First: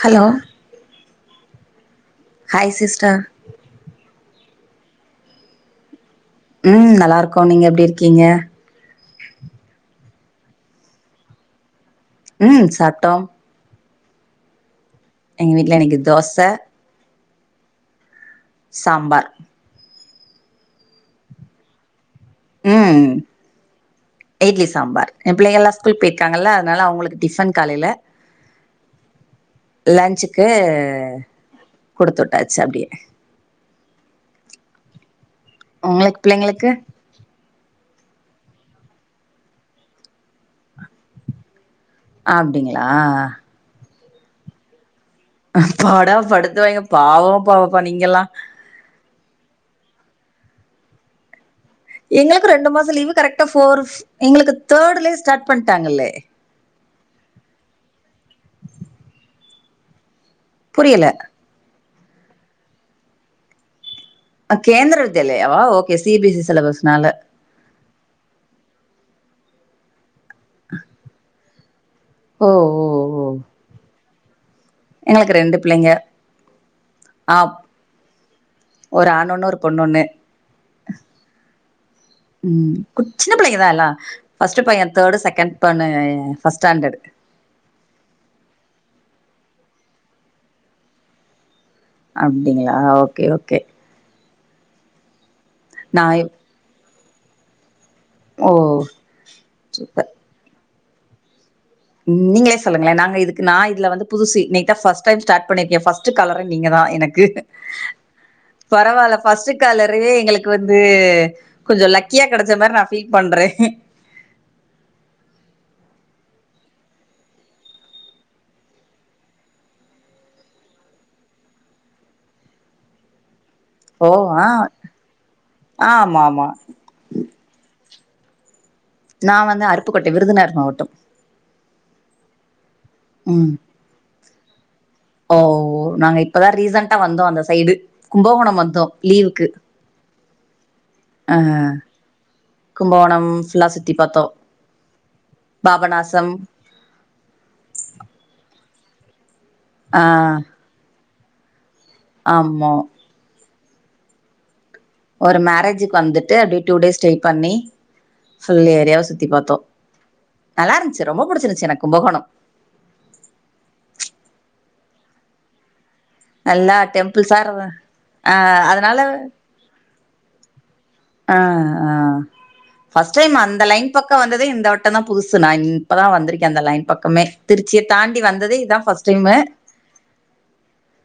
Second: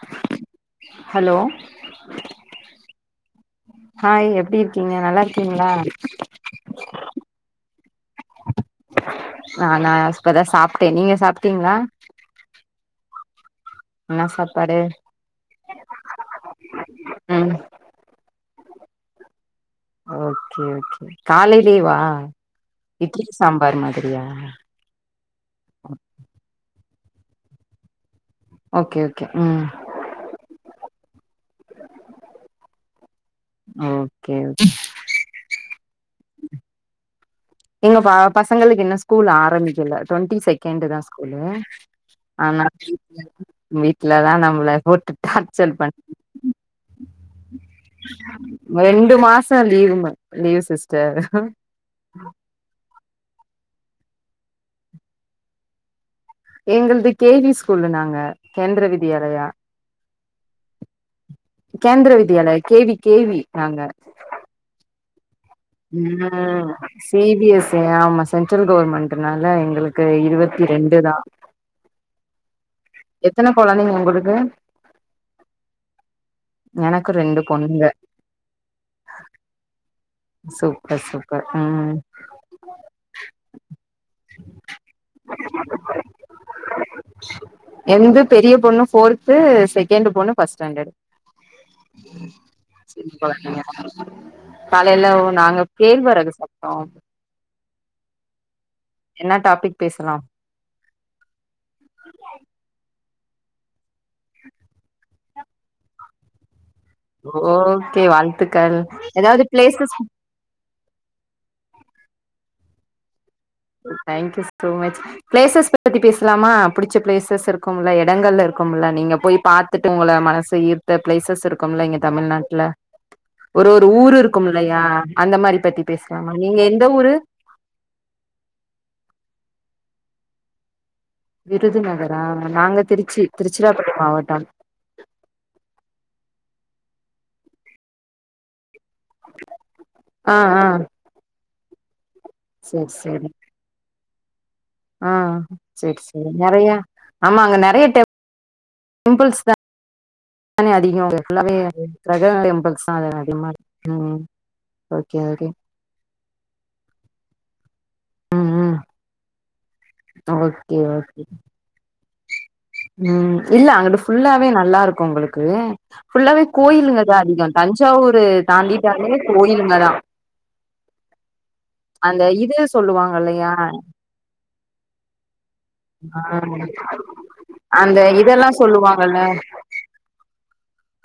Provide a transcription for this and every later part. Hello hello hi sister hi எப்டி இருக்கீங்க நல்லா இருக்கீங்களா ம் நல்லா இருக்கோ நீங்க எப்டி இருக்கீங்க நான்னா இப்பதா சாப்ட்டே நீங்க சாப்ட்டீங்களா ம் சாப்ட்டோ என்ன சாப்பாடு எங்க வீட்ல இனைக்கு தோச ம் சாம்பார் ஓகே ஓகே காலையிலவா இட்லி சாம்பார் மாதிரியா இ சாம்பார் என் பிள்ளைங்கல்லா ஸ்கூல் போயிருக்காங்கல்ல அதனால அவங்களுக்கு ட டிபன் காலையில ஓகே ஓகே ம் லன்சுக்கு குடுத்து விட்டாச்சு அப்டின்னு ஓகே ஓகே உங்களுக்கு பிள்ளைங்களுக்கு எங்க பசங்களுக்கு இன்னு ஸ்கூல் ஆரம்பிக்கல டுவெண்ட்டி செகண்ட தா ஸ்கூலு ஆமா அப்டிங்களா வீட்லதா நம்மள போட்டு டார்ச்சல் பண் பாடா படுத்து வாங்க பாவ பாவப்பா நீங்க எல்லா ரெண்டு மாச லீவுங்க லீவு சிஸ்டர் எங்குளுக்கு ரெண்டு மாசம் லீவ்வு கரெக்டா ஃபோர் எங்குளுக்கு தேர்ட்லயே ஸ்டார்ட் பண்ணிட்டாங்கல்லே எங்ளுது கேவி ஸ்கூல்ல நாங்க கேந்தர வித்யாலயா புரியல கேந்தர வித்யாலய கேவி கேவி நாங்க Kendriya Vidyalaya okay C B S C ம் சிலபஸ்னால சிபிஎஸ் ஆமா சென்ட்ரல் கவர்மெண்ட்னால எங்ளுக்கு இருவத்தி ரெண்டு தா ஓ ஓ எத்தன கொழந்தைங்க உங்குளுக்கு எனக்கு ரெண்டு பிள்ளைங்க எனக்கு ரெண்டு ஆப் பொண்ணுங்க ஒரு ஆனொன்னு ஒரு பொண்ணொன்னு சூப்பர் சூப்பர் ம் ம் கொச் சின்ன பிள்ளைகதா எல்லான் ஃபர்ஸ்ட் பையன் தேர்டு செகண்ட் பொண்ணு ஃபர்ஸ்ட் ஸ்டாண்டர்ட்டு என்து பெரிய பொண்ணு ஃபோர்த்து செகண்ட் பொண்ணு ஃபஸ்ட் ஸ்டாண்டர்ட் அப்டிங்களா ஓகே ஓகே காலையில நாங்க நா கேள்வரகு சாப்டோ ஓ என்னா டாபிக் சூப்பர் பேசலாம் நீங்களே சொல்லுங்களே நாங்க இதுக்கு நா இதுல வந்து புதுசு இன்னைக்கு ஃபஸ்ட் டைம் ஸ்டார்ட் பண்ணிருக்கே ஃபர்ஸ்ட் காலரே நீங்க தா எனக் கு ஓகே வாழ்த்துக்கள் பரவாயில்ல ஏதாவது ஃபஸ்ட்டு பிளேசஸ் காலரே எங்ளுக் கு வந்து கொஞ்ச லக்கியா கெ டச்ச மார் நா பீல் பண்றே தேங்க்யூ சோ மச் ப்ளேசஸ் பத்தி பேசலாமா பிடிச்ச ப்ளேசஸ் இருக்கும்ல்ல எடங்கள்ல இருக்கும்ல நீங்க போய் பாத் பதுட்டு உங்கள மனச ஈர்த்த ப்ளேசஸ் இருக்கும்ல இங்க தமிழ்நாட்டுல ஒரு ஒரு ஓ ஊரு ஆ இருக்கும் இல்லையா அந்த மாரி பத்தி ஆமா பேசலாம் ஆமா நீங்க எந்த ஊரு நா வந்து அருப்புக்கோட்டை விருதுநகர் மாவட்டம் விருதுநகரா நாங்க திருச்சி ம் திருச்சிராப்பள்ளி மாவட்டம் ஓ நாங்க இப்பதா ரீசண்டா வந்தோ அந்த சைடு கும்பகோண வந்தோ லீவுக்கு ஆ ஆ அம் சேரி கும்போணம் ஃபுல்லா சுத்தி பாத்தோ ஆன் செரி செரி நெறையா ஆமா அங்க டெம் பிள்ஸ்லா ஆ லா அதிகமாவே ஃபுல்லாவே கிரக ஆமா. டெம்பிள்ஸ் தா அத அதிகமா இருக்கு ம் ஓகே ஒரு ஓகே மேரேஜுக்கு வந்துட்டு அப்டியே ட்உ டேஸ் ஸ்டே பண்ணி ம் ஃபுல் ம் ஏரியாவு சுத்தி பாத்தோ நல்லா ஓகே இருந்துச்சு ஓகே ரொம்ப புடிச்சிருந்துச்சு எனக் புடிச்சிருந்துச்சு கும்பகோணம் ம் இல்ல அங்கிட்டு ஃபுல்லாவே நல்லா இருக்குன் உங்களுக்கு ஃபுல்லாவே நல்லா கோயிலுங்கதா டெம்பிள்ஸா அதிக இரு தஞ்சாவூர் ஆ அதனால தாண்டினாலே கோயிலுங்க தா ஆ ஆன் அந்த இது சொல்லுவாங்க ஃபஸ்ட் டைம் இல்லையா அந்த லைன் பக்கம் வந்ததே இந்த வட்டந்தான் புதுசு நா இப்பதான் ஆ வந்திருக்கேன் அந்த லைன் பக்கமே திருச்சிய அந்த தாண்டி இதெல்லா வந்ததே இதா சொல்லுவாங்கல்ல ஃபஸ்ட்டைமு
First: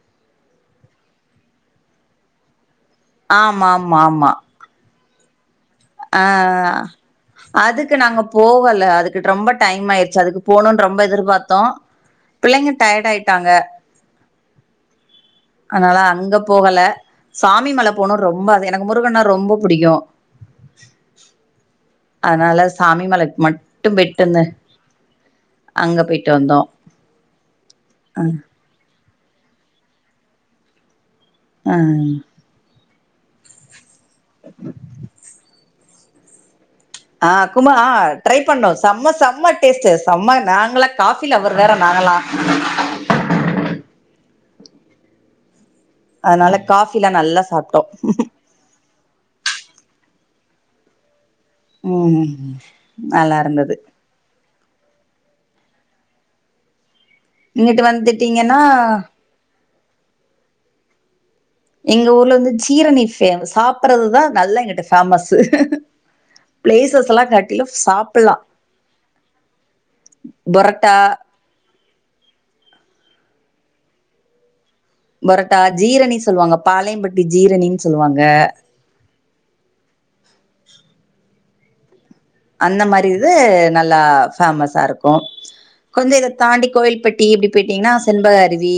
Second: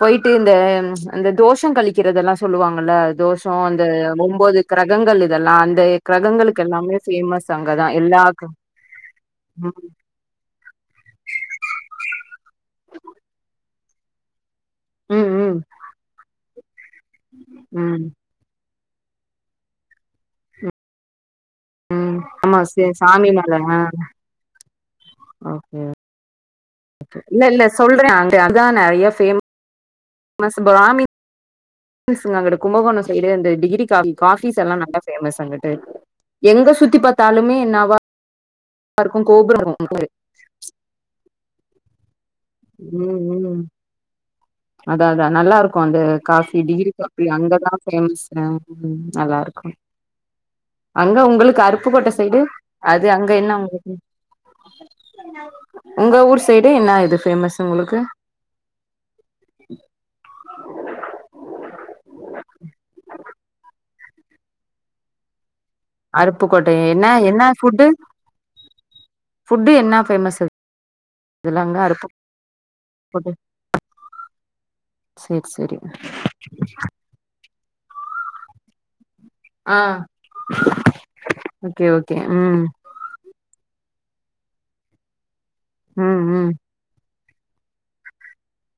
போயிட்டு இந்த அந்த தோஷம் கழிக்கிறதல்லா சொல்லுவாங்கல்ல தோஷோ அந்த ஆமாமாமா. ஒம்போது கிரகங்கள் இதெல்லாம் அந்த அ கிரகங்களுக்கு அ எல்லாமே ஃபேமஸ் அங்கதா அதுக்கு நாங்க எல்லா க போவல அதுக்கு ரொம்ப ம் டைம் ஆய் ச்சு அதுக்கு போணோன் ரொம்ப எதிர்பார்த்தோ பிள்ளைங்க டையடாயிட்டாங்க ம் அதனால அங்க போகல சாமி மல ம் போனோ ரொம் ப அது எனக்கு முருகன்னா ரொம்ப புடிக்கூ ம் ஆமா அதனால சே சாமி சாமிமலைக் மேல ஆ மட்டூ பெய்ட்டு வந்தோ அங்க பேய்ட்டு வந்தோ இன்னூ இல்ல சொல்றோ அ அங்க அதா நெறய ஃபே மஸ் பாமி ஆ ஸ் அங்குட்டு கும்பகோணம் சைடு அந்த டிகிரி காஃபி காஃபிஸ்ல்லா நல்லா ஃபேமஸ் அங்கிட்டு எங்க சுத்தி பாத்தாலுமே நா வா ட்ரைப்பண்ணோ செம செம டேஸ்ட்டு செம நாங்களா காஃபி லவர் வேற நாங்களா ம் ம் அதாதா நல்லாருக் கு அந்த அதனால காஃபி டிகிரி காஃபிலா காஃபி நல்லா அங்கதா சாப்ட்டோ ஃபேமஸ் ம் ம் நல்லாருக்கூ அங்க ஒங்குளுக்கு அருப்புக்கோட்ட சைடு ம் அது அங்க நல்லா என்ன இருந்தது ஒங்களுக்கு உங்க ஊர் சைடு என்னா இது ஃபேமஸ் இங்கிட்டு உங்களுக்கு வந்துட்டீங்கன்னா எங்க ஊர்ல வந்து ஜீரநீர் ஃபேமஸ் சாப்பறதுதா நல்ல இங்கிட்டு ஃபேமஸு அருப்புக்கோட்டை என்ன ப்ளேசஸ்லா என்ன காட்டிலூ சாப்பட்லா ஃபுட்டு் என்னா ஃபேமஸு பொர்ட்டா இதுலாந்தாருக் ஃபுட்டு பொரோட்டா ஜீரணி சொல்லுவாங்க பாளையம்பட்டி ஜீரணி சொல்லுவாங்க அ ஓகே ஓகே ம் இந்த மாதிரி இது நல்லா ஃபேமஸாருக்கூ கொஞ்சொ ம் இத ம் தாண்டி கோவில் பட் டி இப்டி பேயிட்டீங்ன்னா சென்பக அருவி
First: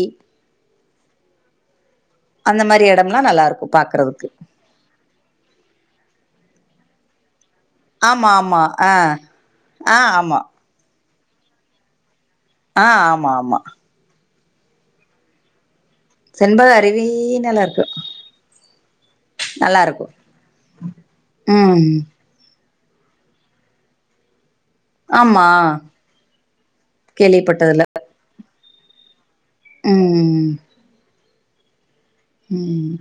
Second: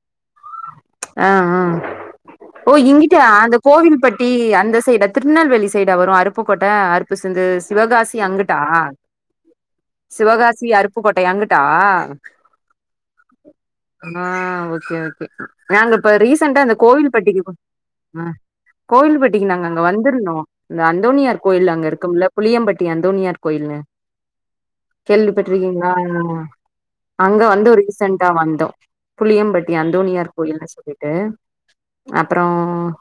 அ அ அந்த ஓ மாரி இங்கிட்டா இடம்லாம் நல்லா அந்த இருக்கும் கோவில்பட்டி பாக்குறதுக்கு. அந்த சைடு திருநெல்வேலி சைடா வரூ அருப்புக்கோட்ட அர் சிந்து சிவகாசி ஆமா, அங்குட்டா ஆமா. ஆ, ஆ ஆமா. சிவகாசி அருப் புக்கோட்டை அங்குட்டா அ ஆமா ஆமா நா ஓகே ஓகே நாங்க இப்ப ரீசன்டா செண்பக இந்த அருவி கோவில்பட்டிக்கி நல்லா இருக்கு. அ கோயில்பட்டிக்கி நாங்க நல்லா அங்க இருக்கும். வந்துருந்தோ இந்த அந்தோனியார் கோயில் ம். அங்க இருக்கும்ல்ல புளியம்பட்டி அந்தோனியார் கோயில்ன்னு ஆமா கேள்விப்பட்டிருக்கீங்களா அங்க வந்து கேள்விப்பட்டதில்ல. ரீசண்ட்டா வந்தோ புளியம்பட் ந்தோனியார் ம். கோயில்ன்னு சொல்லிட்டு அப்புறோ ம்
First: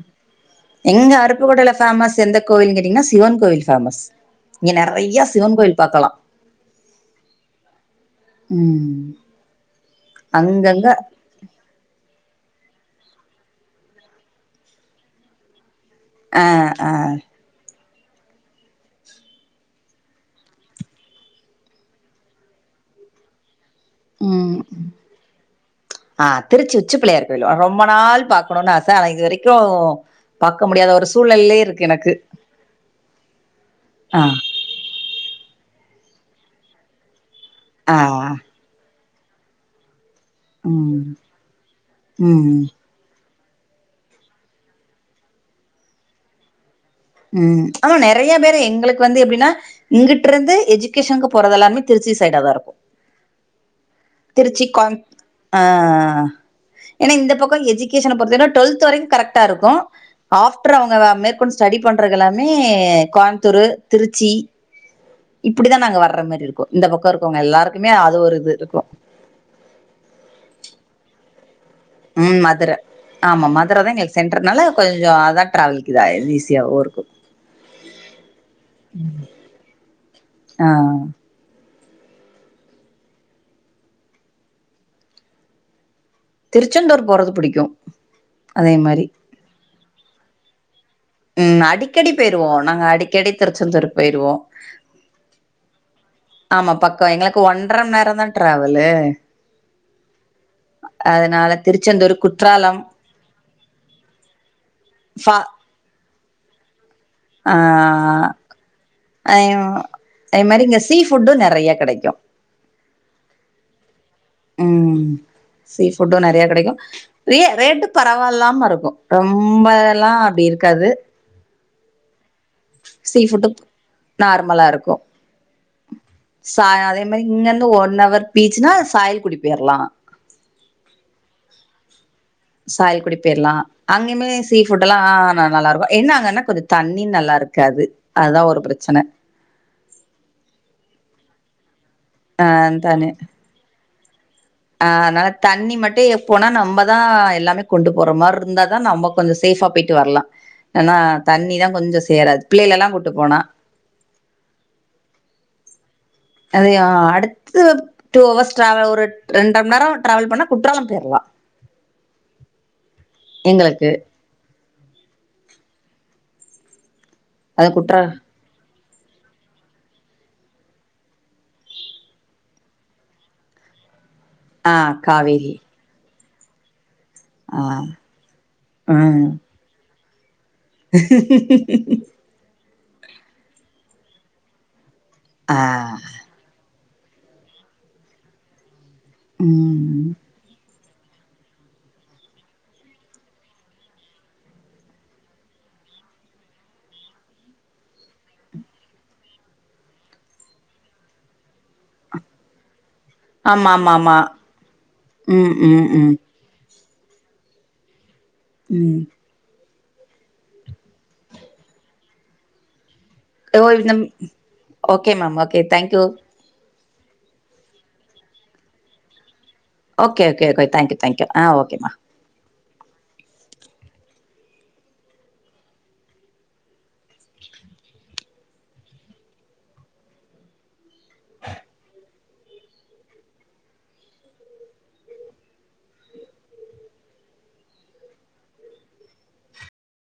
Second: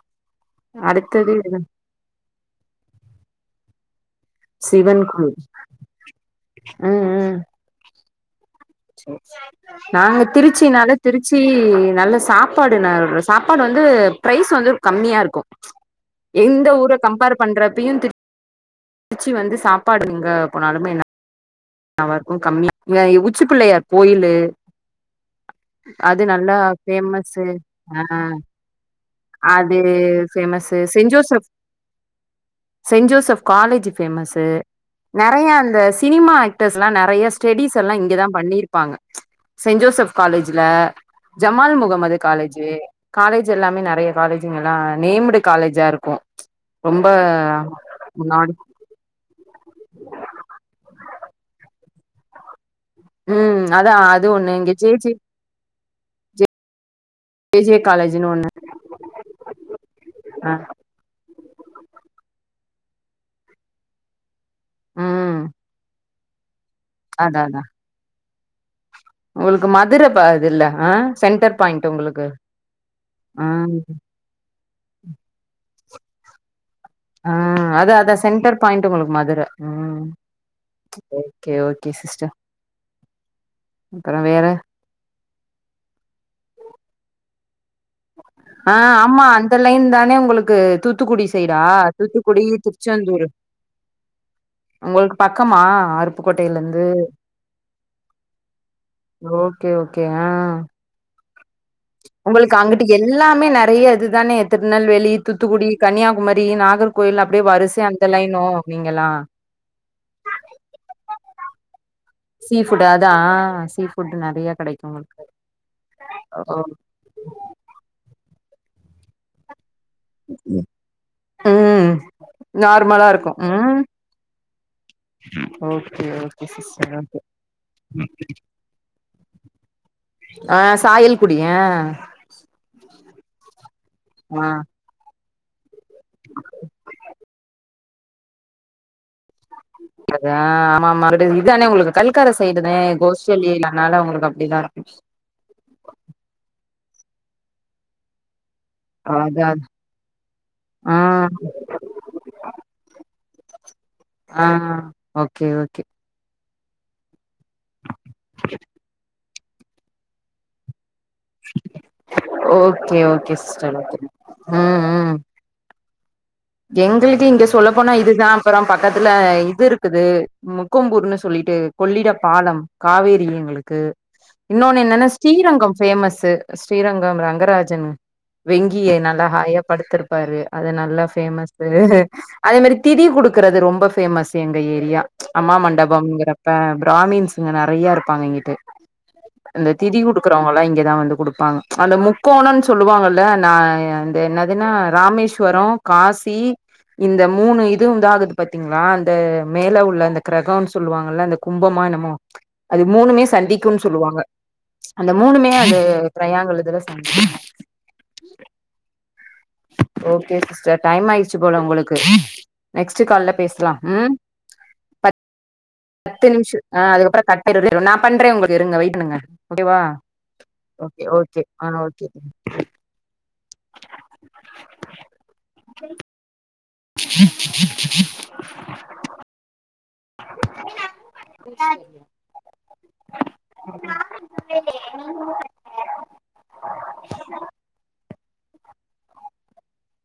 எங்க அடுத்தது இது, அருப்புக்கோட்டையில ஃபேமஸ் எந்த கோவில் கேட்டீங்கன்னா சிவன் கோவில் ஃபேமஸ் இங்க சிவன் நெறைய கோயில் சிவன் பாக்கலா ம் ம் ம் நாங்க அங்கங்க திருச்சினால திருச் ச்சி நல்ல சாப்பாடு ந சாப்பாடு வந்து ப்ரைஸ் வந்து கம்மியாயிருக்கூ ஆ எந்த ஆ ஊர கம்பேர் பண்றப்பையூ திரு திரூச்சி வந்து சாப்பாடுங்க எஙக போனாலுமே ந ல்லாருக்கூ கம்மியா ய உச்சி புள்ளையார் ம் அது அ நல்லா திருச்சி உச்சி புள்ளையார் ஃபேமஸு கோயில் ரொம்ப ஆ நாள் பாக் குணுன் ஆச ஆனா இதுவரைக்கூ அது பாக்க ஃபேமஸு முடியாத ஒரு சென்ட் ஜோசப் சூழல்லே இருக்கு எனக்கு சென்ட் ஜோசப் காலேஜி ஆ ஃபேமஸு நெறய அந்த சினிமா ஆக்டர்ஸ்ல்லா நெறய ஸ்டடிஸ் எல்லா ஆ இங்கதா பண்ணிருப்பாங்க செயின்ட் ஜோசப் காலேஜ்ல ம் ஜமால் முகமது காலேஜ் ம் காலேஜ் எல்லாமே ந நெறைய காலேஜுங்க எல்லா நேம்டு காலேஜா இருக்கும் ம் ஆமா நெறைய பேரு எங்களுக்கு வந்து எப்டினா இங்குட்டுருந்து எஜிகேஷனுக்கு போறது எல்லாமே திருச்சி சைடா தா இருக்கும் ம் அதா அது ஒண்ணு திருச்சி இங்க ஜே கோயம் ஜே அ அ அ ஏன்னா இந்த ஜே பக்கம் ஜே எஜிகேஷன காலேஜ்ன்னு பொருத்த ஒண்ணு வர டுவெல்த்து வரைக்கும் கரெக்டா இருக்கும் அ ஆஃப்டர் அவுங்க மேற்கொண்டு படிப் பண்றது எல்லாமே கோயம்புத்தூரு திருச்சி ம் இப்படிதா நாங்க வர்ற மாரி இருக்கும் இந்த பக்கம் அதா இருக்கவுங்க அதா எல்லாருக்குமே அது ஒரு இது இருக்கும் உங்களுக்கு மதுர ப இது இல்ல அ சென்டர் பாயிண்ட் உங்களுக்கு ம் மதுர ஆ ஆமா மதுர தா எ சென்டர்னால கொஞ்சம் அதான் ட்ராவலுக்கு இதா ஈஸியாவும் இருக்கும் ஆ அதா அதா சென்டர் பாயிண்ட் உங்களுக்கு மதுர ம் ஆ ஓகே ஓகே சிஸ்டர் அப்பறம் வேற திருச்செந்தூர் போறது புடிக்கும் ஆ ஆமா அந்த லைன் தானே உங்களுக்கு தூத் தூத்துக்குடி சைடா ம் அடிக்கடி தூத்துக்குடி போயிருவோ நாங்க திருச்செந்தூரு அடிக்கடி திருச்செந்தூர் போயிருவோ உங்களுக் பக்கமா அருப்புக்கோட்டையில ஆமா இருந்து பக்கம் எங்களுக்கு ஒன்றரை மணி நேரம் தா டிராவலு ஓகே ஓகே ஆ அதனால திருச்செந்தூரு கு க்க அங்குட்டு எல்லாமே நெறைய இதுதானே திருநெல்வேலி ஃபா தூத்துக்குடி கன்னியாகுமரி நாகர் கோயில் அப்டியே வரிசையா அந்த ஆ லைனோ நீங்க எல்லா [unintelligible] அது மாரி இங்க சீ ஃபுட்டும் நெறைய கெடைக்கும் சீ ஃபுட் அதான் சீ ஃபுட் நெறைய கெடைக்கும் ம் உங்களுக்கு சீ ஃபுட்டு நெறைய ஓ கெடைக்கு ரே ரேட்டும் பரவாயில்லாம இருக்கும் ரொம்ப இதெல்லா அப்டி இருக்காது ம் நார்மலா சீ இருக்கும் ஃபுட்டு ம் நார்மலா இருக்கும் ஓகே ஓகே சா சிஸ்டர் அதே ஓகே மாரி இங்க இருந்து ஒன் அவர் பீச்சுனா சாயல்குடி போய்ரலாம் ஆ சாயல்குடி அ சாயல்குடி பேயிர்லா அங்கயுமே ஆ சீ ஃபுட் எல்லா நல்லா இருக்கும் என்ன அங்கன்னா கொஞ்சம் தண்ணி நல்லா இருக்காது அதுதா ஒரு பிரச்சன அது அ ஆமா ஆமா அந்த இதானே உங்களுக்கு கல்கர சைடு அ தனே தண்ணி கோஷ்செல் ஏரியா அதனால உங்களுக்கு அப்டி தா இருக் ஆ அதனால தண்ணி மட்டும் எப்போனா நம்மதா எல்லாமே கொண்டு போற மார் இருந்தா தான் நம்ம கொஞ்சோ அதா சேஃபா பேய்ட்டு வர்லாம் ஏனா ஆ தண்ணிதா கொஞ்சம் சேராது பிள்ளையிலலா கூட்டு போனா ஆ ஓகே ஓகே அத ஆ அடுத்து டூ ஹவர்ஸ் ட்ராவல் ஒரு ரெண்ட்ர மணி நேரம் டிராவல் பண்ணா குற்றாலம் பேயிர்லாம் ஓகே ஓகே சிஸ்டர் எங்களுக்கு ஓகே ம் ம் எங்களுக்கே இங்க அது சொல்ல போனா குற்றா இதுதா அப்புறம் பக்கத்துல இது இருக்குது முக்கொம்பூர்ன்னு சொல்லிட்டு கொள்ளிட பாலம் காவேரி எங்களுக் க்கு ஆ இன்னொன்னு என்னன்னா காவேரி ஸ்ரீரங்கம் பேமஸு ஸ்ரீரங்கம் ஆ ரங்கராஜன் வெங்கியை நல்லா ம் ஹாயாக படுத்திருப்பாரு அது நல்ல பேமஸு அதே மாரி திதி குடுக்குறது ரொம்ப பேமஸ் எங்க ஏரியா அம்மா ஆ மண்டபம்ங்கிறப்ப பிராமின்ஸ்ங்க நெறைய இருப்பாங்க இங்கிட்டு இந்த திதி ம் குடுக்குறவங்க எல்லா இங்கதா வந்து குடுப்பாங்க அந்த முக்கோணோன்னு சொல்லுவாங்கல்ல நா என்னதுன்னா ராமேஷ்வரோ காசி இந்த மூணு இதுவுந்தா அதுக்கு பாத்தீங்களா அந்த மேல உள்ள அந்த க்ரகம்னு சொல்லுவாங்கல்ல அந்த கும்பமா என்னமோ அது மூணுமே ஆமா சந்திக்கும்னு ஆமா ஆமா சொல்லுவாங்க அந்த மூணுமே ம் அது ம் ம் ட்ரயாங்கல் இதுல சந் ம் ஓகே சிஸ்டர் டைம் ஆயிடுச்சு போல உங்களுக்கு நெக்ஸ்டு கால்ல பேசலா ம் [unintelligible] ஓகே மேம் ஓகே தேங்க் பத்து நிம்ஷோ ஆ அதுக்கப்றோ கட்டாயிரு நா பண்றே உங்களுக்கு இருங்க வெயிட் பண்ணுங்க ஓகேவா okay okay thank you okay thank you okay ஆ மேம் ஓகே நா நீ